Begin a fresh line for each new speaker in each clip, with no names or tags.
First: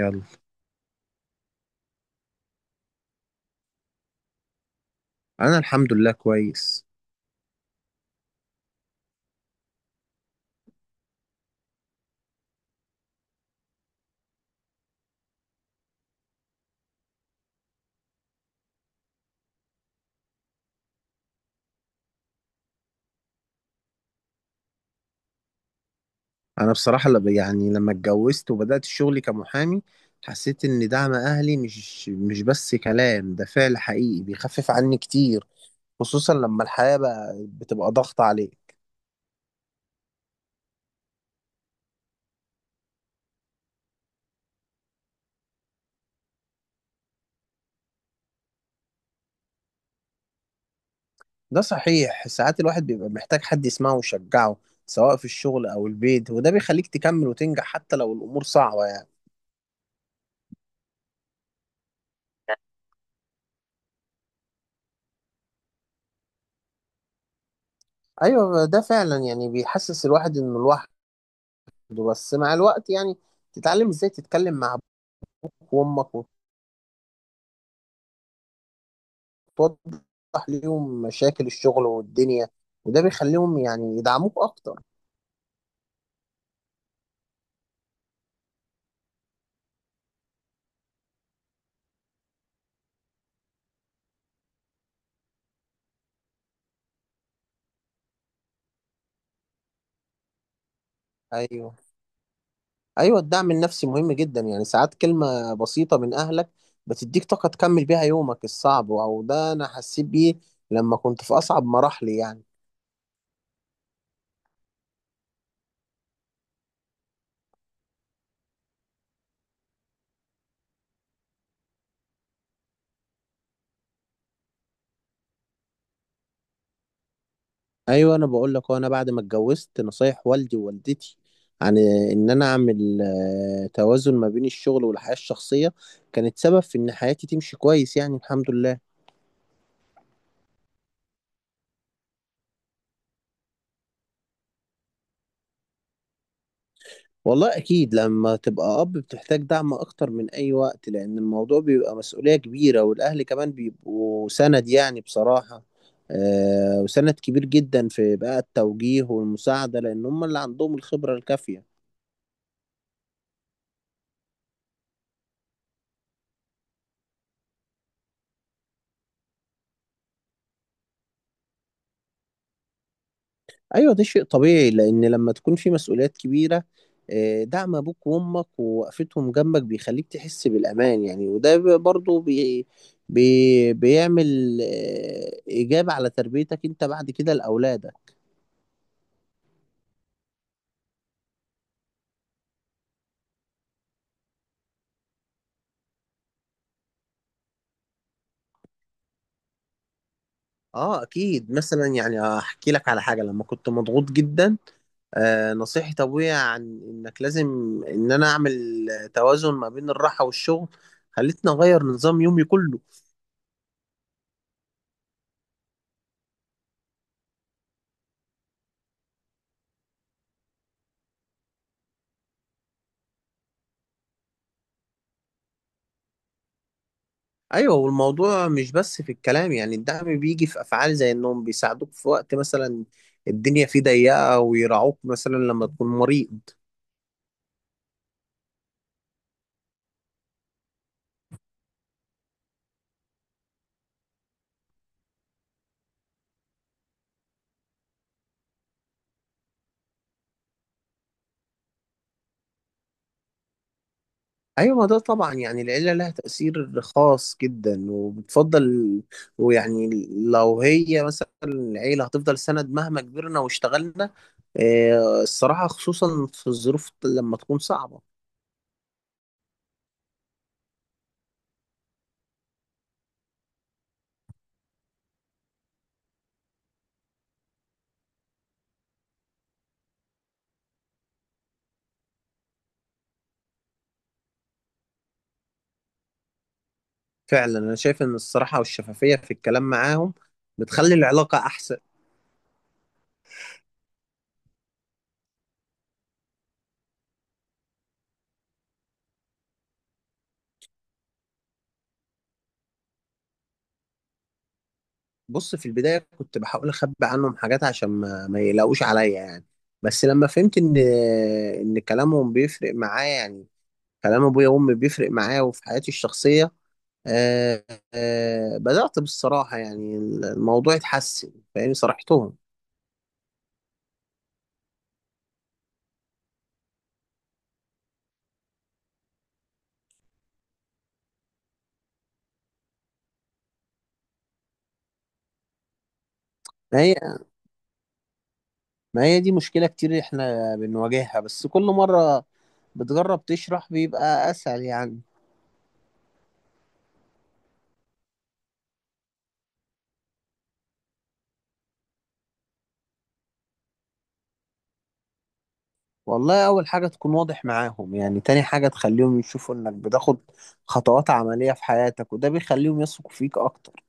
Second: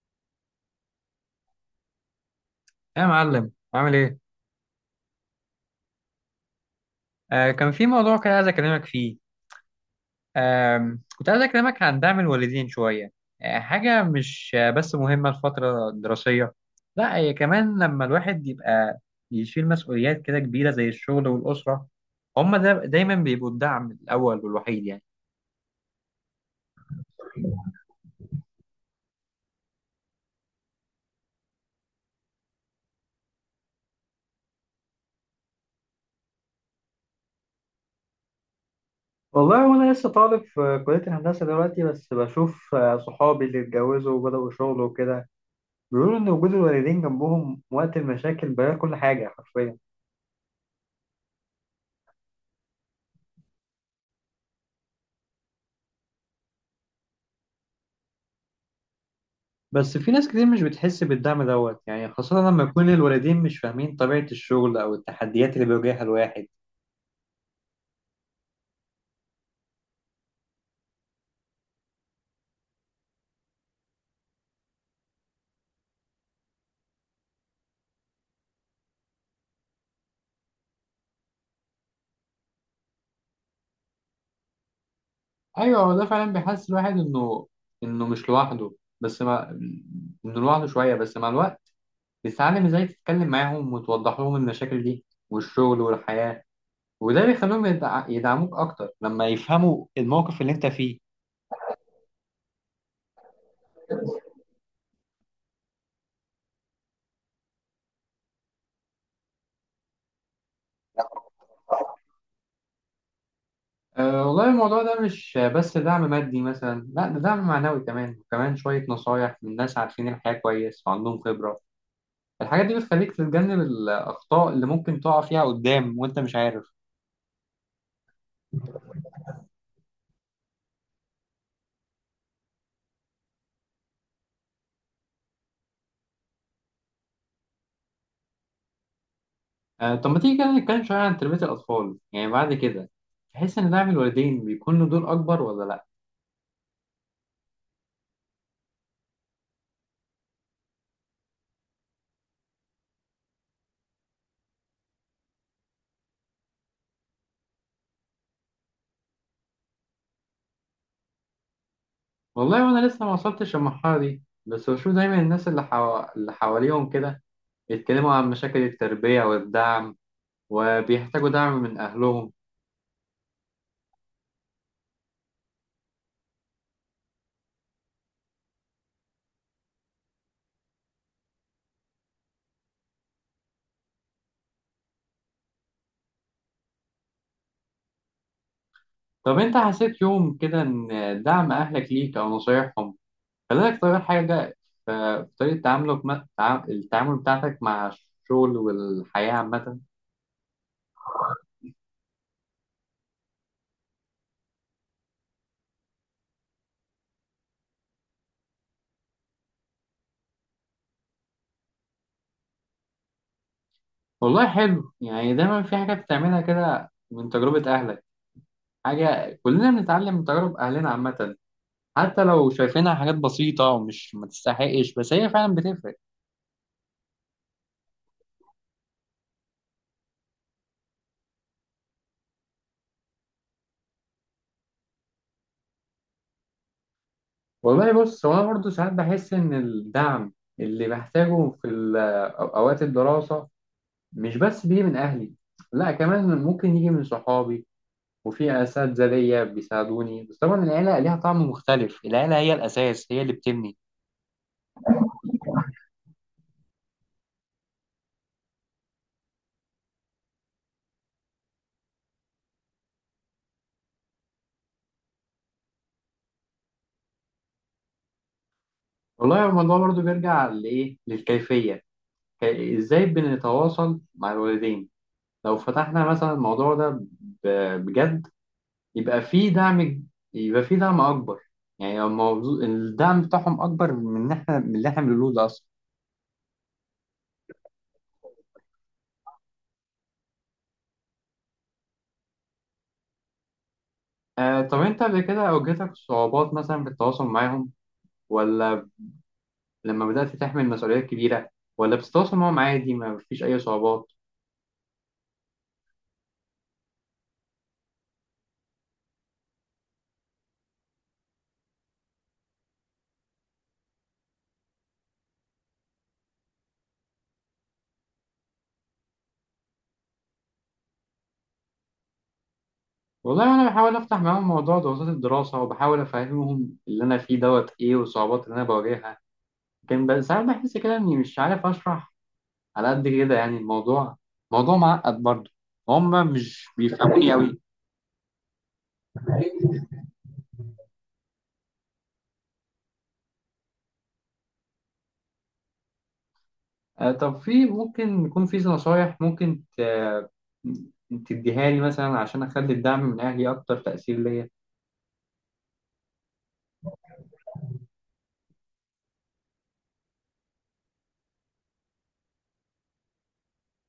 يلا.
يا معلم عامل ايه؟
انا الحمد لله كويس.
كان في موضوع كده عايز اكلمك فيه. كنت عايز اكلمك عن دعم الوالدين شوية. حاجة مش بس مهمة الفترة الدراسية. لا، هي كمان لما الواحد يبقى يشيل مسؤوليات كده كبيرة زي الشغل والأسرة، هما دا دايما بيبقوا الدعم الأول والوحيد يعني.
انا بصراحه لما اتجوزت وبدات شغلي كمحامي حسيت ان دعم اهلي مش بس كلام، ده فعل حقيقي بيخفف عني كتير، خصوصا لما الحياه بقى بتبقى ضغط عليه.
والله وانا لسه طالب في كلية الهندسة دلوقتي، بس بشوف صحابي اللي اتجوزوا وبدأوا شغل وكده بيقولوا ان وجود الوالدين جنبهم وقت المشاكل بيغير كل حاجة حرفيا.
ده صحيح، ساعات الواحد بيبقى محتاج حد يسمعه ويشجعه سواء في الشغل او البيت، وده بيخليك تكمل وتنجح حتى لو الامور صعبه يعني.
بس في ناس كتير مش بتحس بالدعم دوت يعني، خاصة لما يكون الوالدين مش فاهمين طبيعة الشغل أو التحديات اللي بيواجهها الواحد.
ايوه ده فعلا يعني بيحسس الواحد انه لوحده، بس مع الوقت يعني تتعلم ازاي تتكلم مع ابوك وامك، توضح ليهم مشاكل الشغل والدنيا، وده بيخليهم يعني يدعموك اكتر.
ايوه، هو ده فعلا بيحس الواحد انه مش لوحده. بس مع انه لوحده شويه، بس مع الوقت بتتعلم ازاي تتكلم معاهم وتوضح لهم المشاكل دي والشغل والحياه، وده بيخليهم يدعموك اكتر لما يفهموا الموقف اللي انت فيه.
ايوه، ايوه، الدعم النفسي مهم جدا، يعني ساعات كلمة بسيطة من اهلك بتديك طاقة تكمل بيها يومك الصعب، او ده انا حسيت بيه لما كنت في اصعب مراحلي يعني.
والله الموضوع ده مش بس دعم مادي مثلا، لا ده دعم معنوي كمان، وكمان شويه نصايح من ناس عارفين الحياه كويس وعندهم خبره. الحاجات دي بتخليك تتجنب الأخطاء اللي ممكن تقع فيها قدام وأنت مش عارف.
ايوه انا بقول لك، وانا بعد ما اتجوزت نصايح والدي ووالدتي عن ان انا اعمل توازن ما بين الشغل والحياة الشخصية كانت سبب في ان حياتي تمشي كويس، يعني الحمد لله.
طب ما تيجي كده نتكلم شوية عن تربية الأطفال، يعني بعد كده تحس إن دعم الوالدين بيكون له دور أكبر ولا لأ؟
والله أكيد لما تبقى أب بتحتاج دعم أكتر من أي وقت، لأن الموضوع بيبقى مسؤولية كبيرة، والأهل كمان بيبقوا سند يعني بصراحة. آه وسند كبير جدا في بقى التوجيه والمساعدة، لأن هم اللي عندهم الخبرة الكافية.
والله وأنا لسه ما وصلتش للمرحلة دي، بس بشوف دايما الناس اللي حواليهم كده يتكلموا عن مشاكل التربية والدعم وبيحتاجوا دعم من أهلهم.
أيوة ده شيء طبيعي، لأن لما تكون في مسؤوليات كبيرة آه دعم أبوك وأمك ووقفتهم جنبك بيخليك تحس بالأمان يعني، وده بي- برضه بي بي بيعمل آه إيجاب على تربيتك أنت بعد كده لأولادك.
طب أنت حسيت يوم كده إن دعم أهلك ليك أو نصايحهم، خلي بالك طبعا، حاجة في طريقة تعاملك، التعامل بتاعتك مع الشغل والحياة عامة.
اه اكيد، مثلا يعني احكي لك على حاجه: لما كنت مضغوط جدا آه نصيحة ابويا عن انك لازم ان انا اعمل توازن ما بين الراحه والشغل خلتني اغير نظام يومي كله.
والله حلو، يعني دايما في حاجة بتعملها كده من تجربة أهلك. حاجة كلنا بنتعلم من تجارب أهلنا عامة، حتى لو شايفينها حاجات بسيطة ومش ما تستحقش، بس هي فعلا بتفرق.
ايوه، والموضوع مش بس في الكلام، يعني الدعم بيجي في افعال زي انهم بيساعدوك في وقت مثلا الدنيا فيه ضيقه، ويراعوك مثلا لما تكون مريض.
والله بص، هو أنا برضه ساعات بحس إن الدعم اللي بحتاجه في أوقات الدراسة مش بس بيجي من أهلي، لا كمان ممكن يجي من صحابي وفي أساتذة ليا بيساعدوني، بس طبعا العيلة ليها طعم مختلف، العيلة هي الأساس، هي اللي بتبني.
ايوه، ما ده طبعا يعني العيله لها تاثير خاص جدا وبتفضل، ويعني لو هي مثلا العيله هتفضل سند مهما كبرنا واشتغلنا. الصراحه خصوصا في الظروف لما تكون صعبه.
والله الموضوع برضو بيرجع لإيه، للكيفية، إزاي بنتواصل مع الوالدين. لو فتحنا مثلا الموضوع ده بجد، يبقى في دعم، يبقى في دعم أكبر. يعني الموضوع الدعم بتاعهم أكبر من إن إحنا من اللي إحنا بنقوله ده أصلا.
فعلا انا شايف ان الصراحه والشفافيه في الكلام معاهم بتخلي العلاقه احسن.
طب أنت قبل كده واجهتك صعوبات مثلا في التواصل معاهم؟ ولا لما بدأت تحمل مسؤوليات كبيرة، ولا بتتواصل معاهم عادي ما فيش أي صعوبات؟
بص، في البدايه كنت بحاول اخبي عنهم حاجات عشان ما يلاقوش عليا يعني، بس لما فهمت ان ان كلامهم بيفرق معايا يعني، كلام ابويا وامي بيفرق معايا وفي حياتي الشخصيه، آه آه بدأت بالصراحة يعني الموضوع اتحسن، فاهمني صرحتهم.
والله انا بحاول افتح معاهم موضوع ضغوطات الدراسه وبحاول افهمهم اللي انا فيه دوت ايه والصعوبات اللي انا بواجهها، لكن بس ساعات بحس كده اني مش عارف اشرح على قد كده، يعني الموضوع موضوع معقد برضه، هم مش
ما هي
بيفهموني قوي.
ما هي دي مشكلة كتير احنا بنواجهها، بس كل مرة بتجرب تشرح بيبقى أسهل يعني.
طب في، ممكن يكون في نصايح ممكن تديها لي مثلا عشان اخلي الدعم من اهلي اكتر تاثير ليا؟
والله أول حاجة تكون واضح معاهم يعني، تاني حاجة تخليهم يشوفوا إنك بتاخد خطوات عملية في حياتك، وده بيخليهم يثقوا فيك أكتر.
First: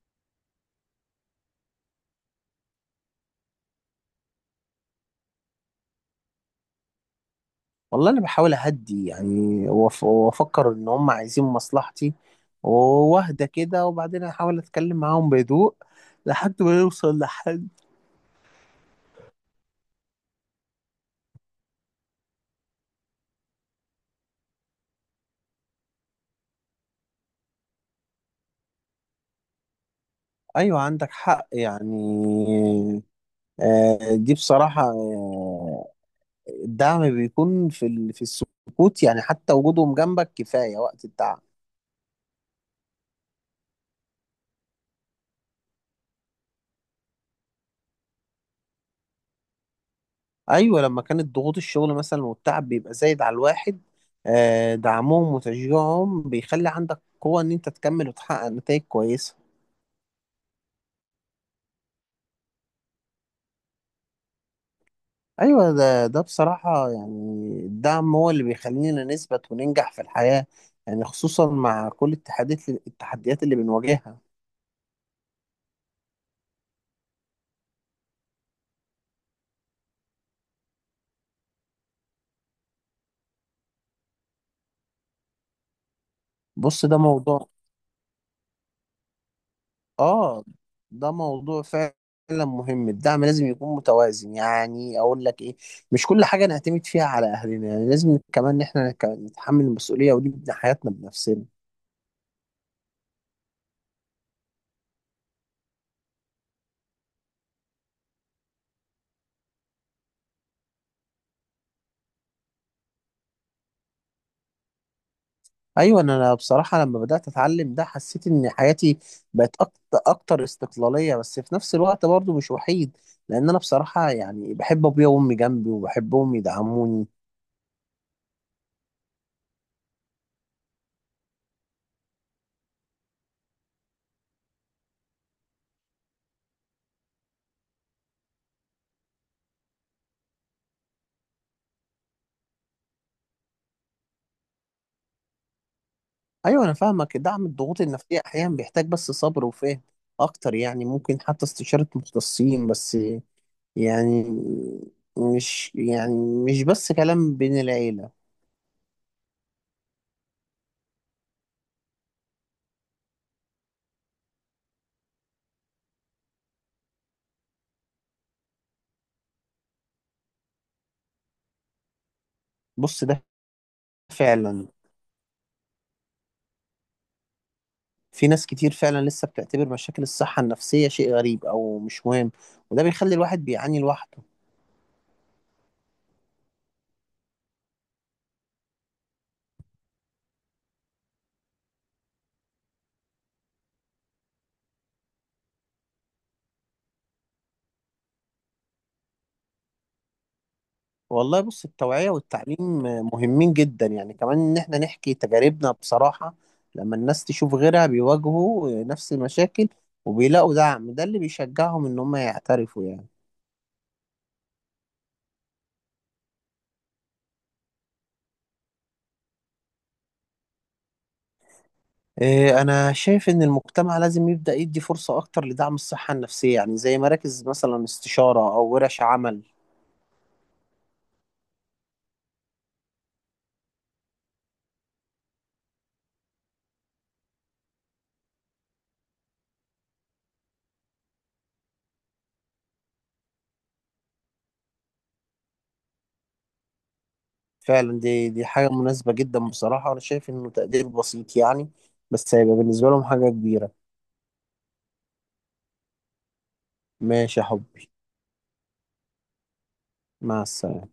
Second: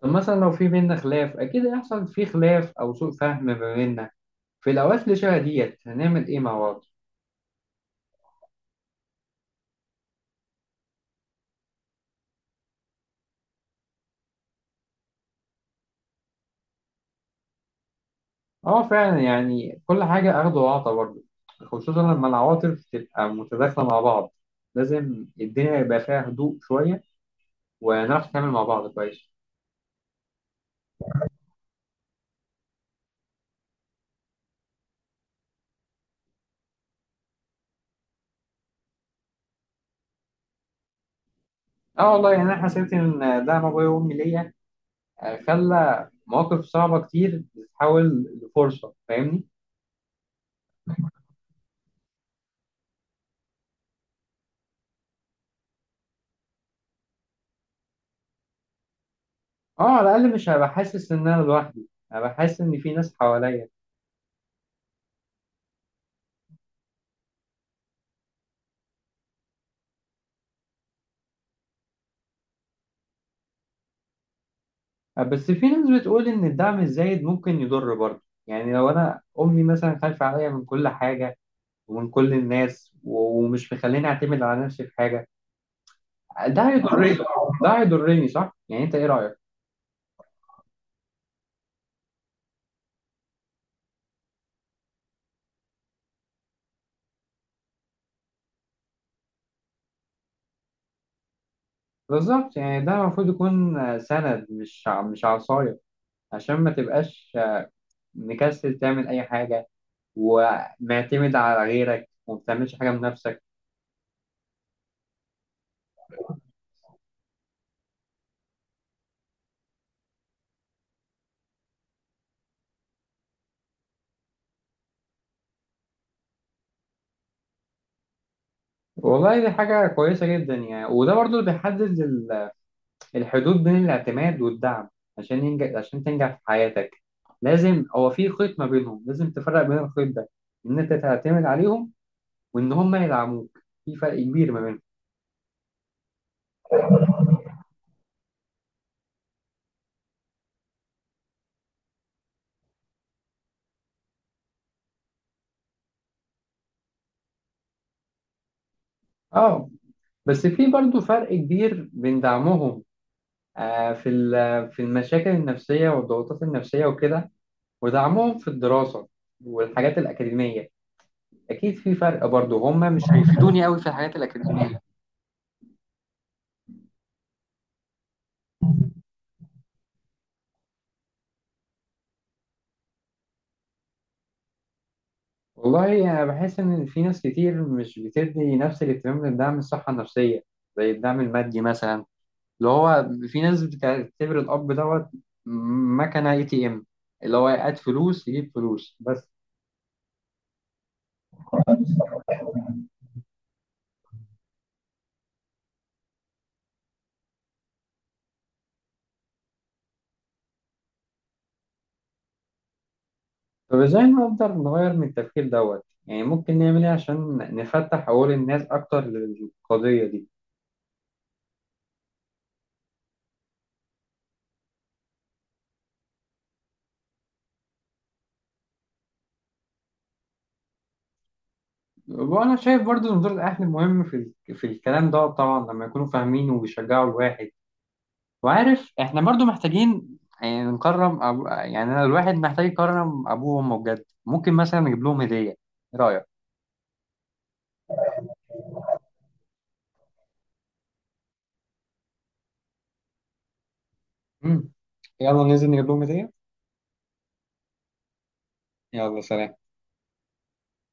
طب مثلا لو في بينا خلاف، اكيد هيحصل في خلاف او سوء فهم ما بيننا، في الاوقات اللي شبه ديت هنعمل ايه مع بعض؟
والله انا بحاول اهدي يعني، وافكر ان هم عايزين مصلحتي، واهدى كده وبعدين احاول اتكلم معاهم بهدوء لحد ما نوصل لحل.
اه فعلا، يعني كل حاجة أخد وعطا برضه، خصوصا لما العواطف تبقى متداخلة مع بعض، لازم الدنيا يبقى فيها هدوء شوية، ونعرف نتعامل مع بعض كويس.
ايوه عندك حق يعني. دي بصراحة، آه، الدعم بيكون في في السكوت يعني، حتى وجودهم جنبك كفاية وقت التعب.
اه والله، يعني أنا حسيت إن دعم أبويا وأمي ليا خلى مواقف صعبة كتير تتحول لفرصة، فاهمني؟
ايوه لما كانت ضغوط الشغل مثلا والتعب بيبقى زايد على الواحد، دعمهم وتشجيعهم بيخلي عندك قوة ان انت تكمل وتحقق نتائج كويسة.
اه، على الأقل مش هبقى حاسس إن أنا لوحدي، هبقى حاسس إن في ناس حواليا.
ايوه، ده بصراحه يعني الدعم هو اللي بيخلينا نثبت وننجح في الحياه يعني، خصوصا مع كل التحديات اللي بنواجهها.
بس في ناس بتقول إن الدعم الزايد ممكن يضر برضه، يعني لو أنا أمي مثلا خايفة عليا من كل حاجة ومن كل الناس ومش مخليني اعتمد على نفسي في حاجه، ده
بص ده
هيضرني.
موضوع،
ده هيضرني صح، يعني انت ايه رايك؟
اه ده موضوع فعلا مهم. الدعم لازم يكون متوازن يعني، اقول لك ايه، مش كل حاجه نعتمد فيها على اهلنا يعني، لازم كمان ان احنا نتحمل المسؤوليه ونبني حياتنا بنفسنا.
بالظبط، يعني ده المفروض يكون سند، مش عصايه، عشان ما تبقاش مكسل تعمل اي حاجه ومعتمد على غيرك وما بتعملش حاجه من نفسك.
ايوه، انا بصراحه لما بدات اتعلم ده حسيت ان حياتي بقت أكت- اكتر استقلاليه، بس في نفس الوقت برضو مش وحيد، لان انا بصراحه يعني بحب ابويا وامي جنبي وبحبهم يدعموني.
والله دي حاجه كويسه جدا، يعني وده برضو اللي بيحدد الحدود بين الاعتماد والدعم. عشان ينجح، عشان تنجح في حياتك لازم، هو في خيط ما بينهم، لازم تفرق بين الخيط ده، ان انت تعتمد عليهم وان هم يدعموك، في فرق كبير ما بينهم.
ايوه انا فاهمك، دعم الضغوط النفسيه احيانا بيحتاج بس صبر وفهم اكتر يعني، ممكن حتى استشاره مختصين، بس يعني يعني مش بس كلام بين العيله.
اه، بس في برضو فرق كبير بين دعمهم في في المشاكل النفسية والضغوطات النفسية وكده، ودعمهم في الدراسة والحاجات الأكاديمية، أكيد في فرق برضو. هم مش
بص ده
بيفيدوني أوي في الحاجات
فعلا
الأكاديمية.
في ناس كتير فعلا لسه بتعتبر مشاكل الصحة النفسية شيء غريب أو مش مهم، وده بيخلي الواحد بيعاني لوحده.
والله أنا بحس إن في ناس كتير مش بتدي نفس الاهتمام للدعم الصحة النفسية زي الدعم المادي مثلا، اللي هو في ناس بتعتبر الأب دوت مكنة ATM، اللي هو يقعد فلوس يجيب فلوس بس.
والله بص، التوعية والتعليم مهمين جدا يعني، كمان إن إحنا نحكي تجاربنا بصراحة. لما الناس تشوف غيرها بيواجهوا نفس المشاكل وبيلاقوا دعم، ده اللي بيشجعهم إن هم يعترفوا يعني.
طب ازاي نقدر نغير من التفكير دوت، يعني ممكن نعمل ايه عشان نفتح عقول الناس اكتر للقضية دي؟
إيه، أنا شايف إن المجتمع لازم يبدأ يدي فرصة أكتر لدعم الصحة النفسية، يعني زي مراكز مثلا استشارة أو ورش عمل.
وانا شايف برضو ان دور الاهل مهم في في الكلام دوت، طبعا لما يكونوا فاهمين وبيشجعوا الواحد. وعارف احنا برضو محتاجين يعني يعني أنا الواحد محتاج يكرم ابوه وامه بجد، ممكن مثلا نجيب لهم هدية، ايه رأيك؟
فعلا، دي حاجة مناسبة جدا، بصراحة أنا شايف إنه تقدير بسيط يعني، بس هيبقى بالنسبة لهم حاجة كبيرة.
مم. يلا ننزل نجيب لهم هدية.
ماشي يا حبي.
يلا سلام.
مع السلامة.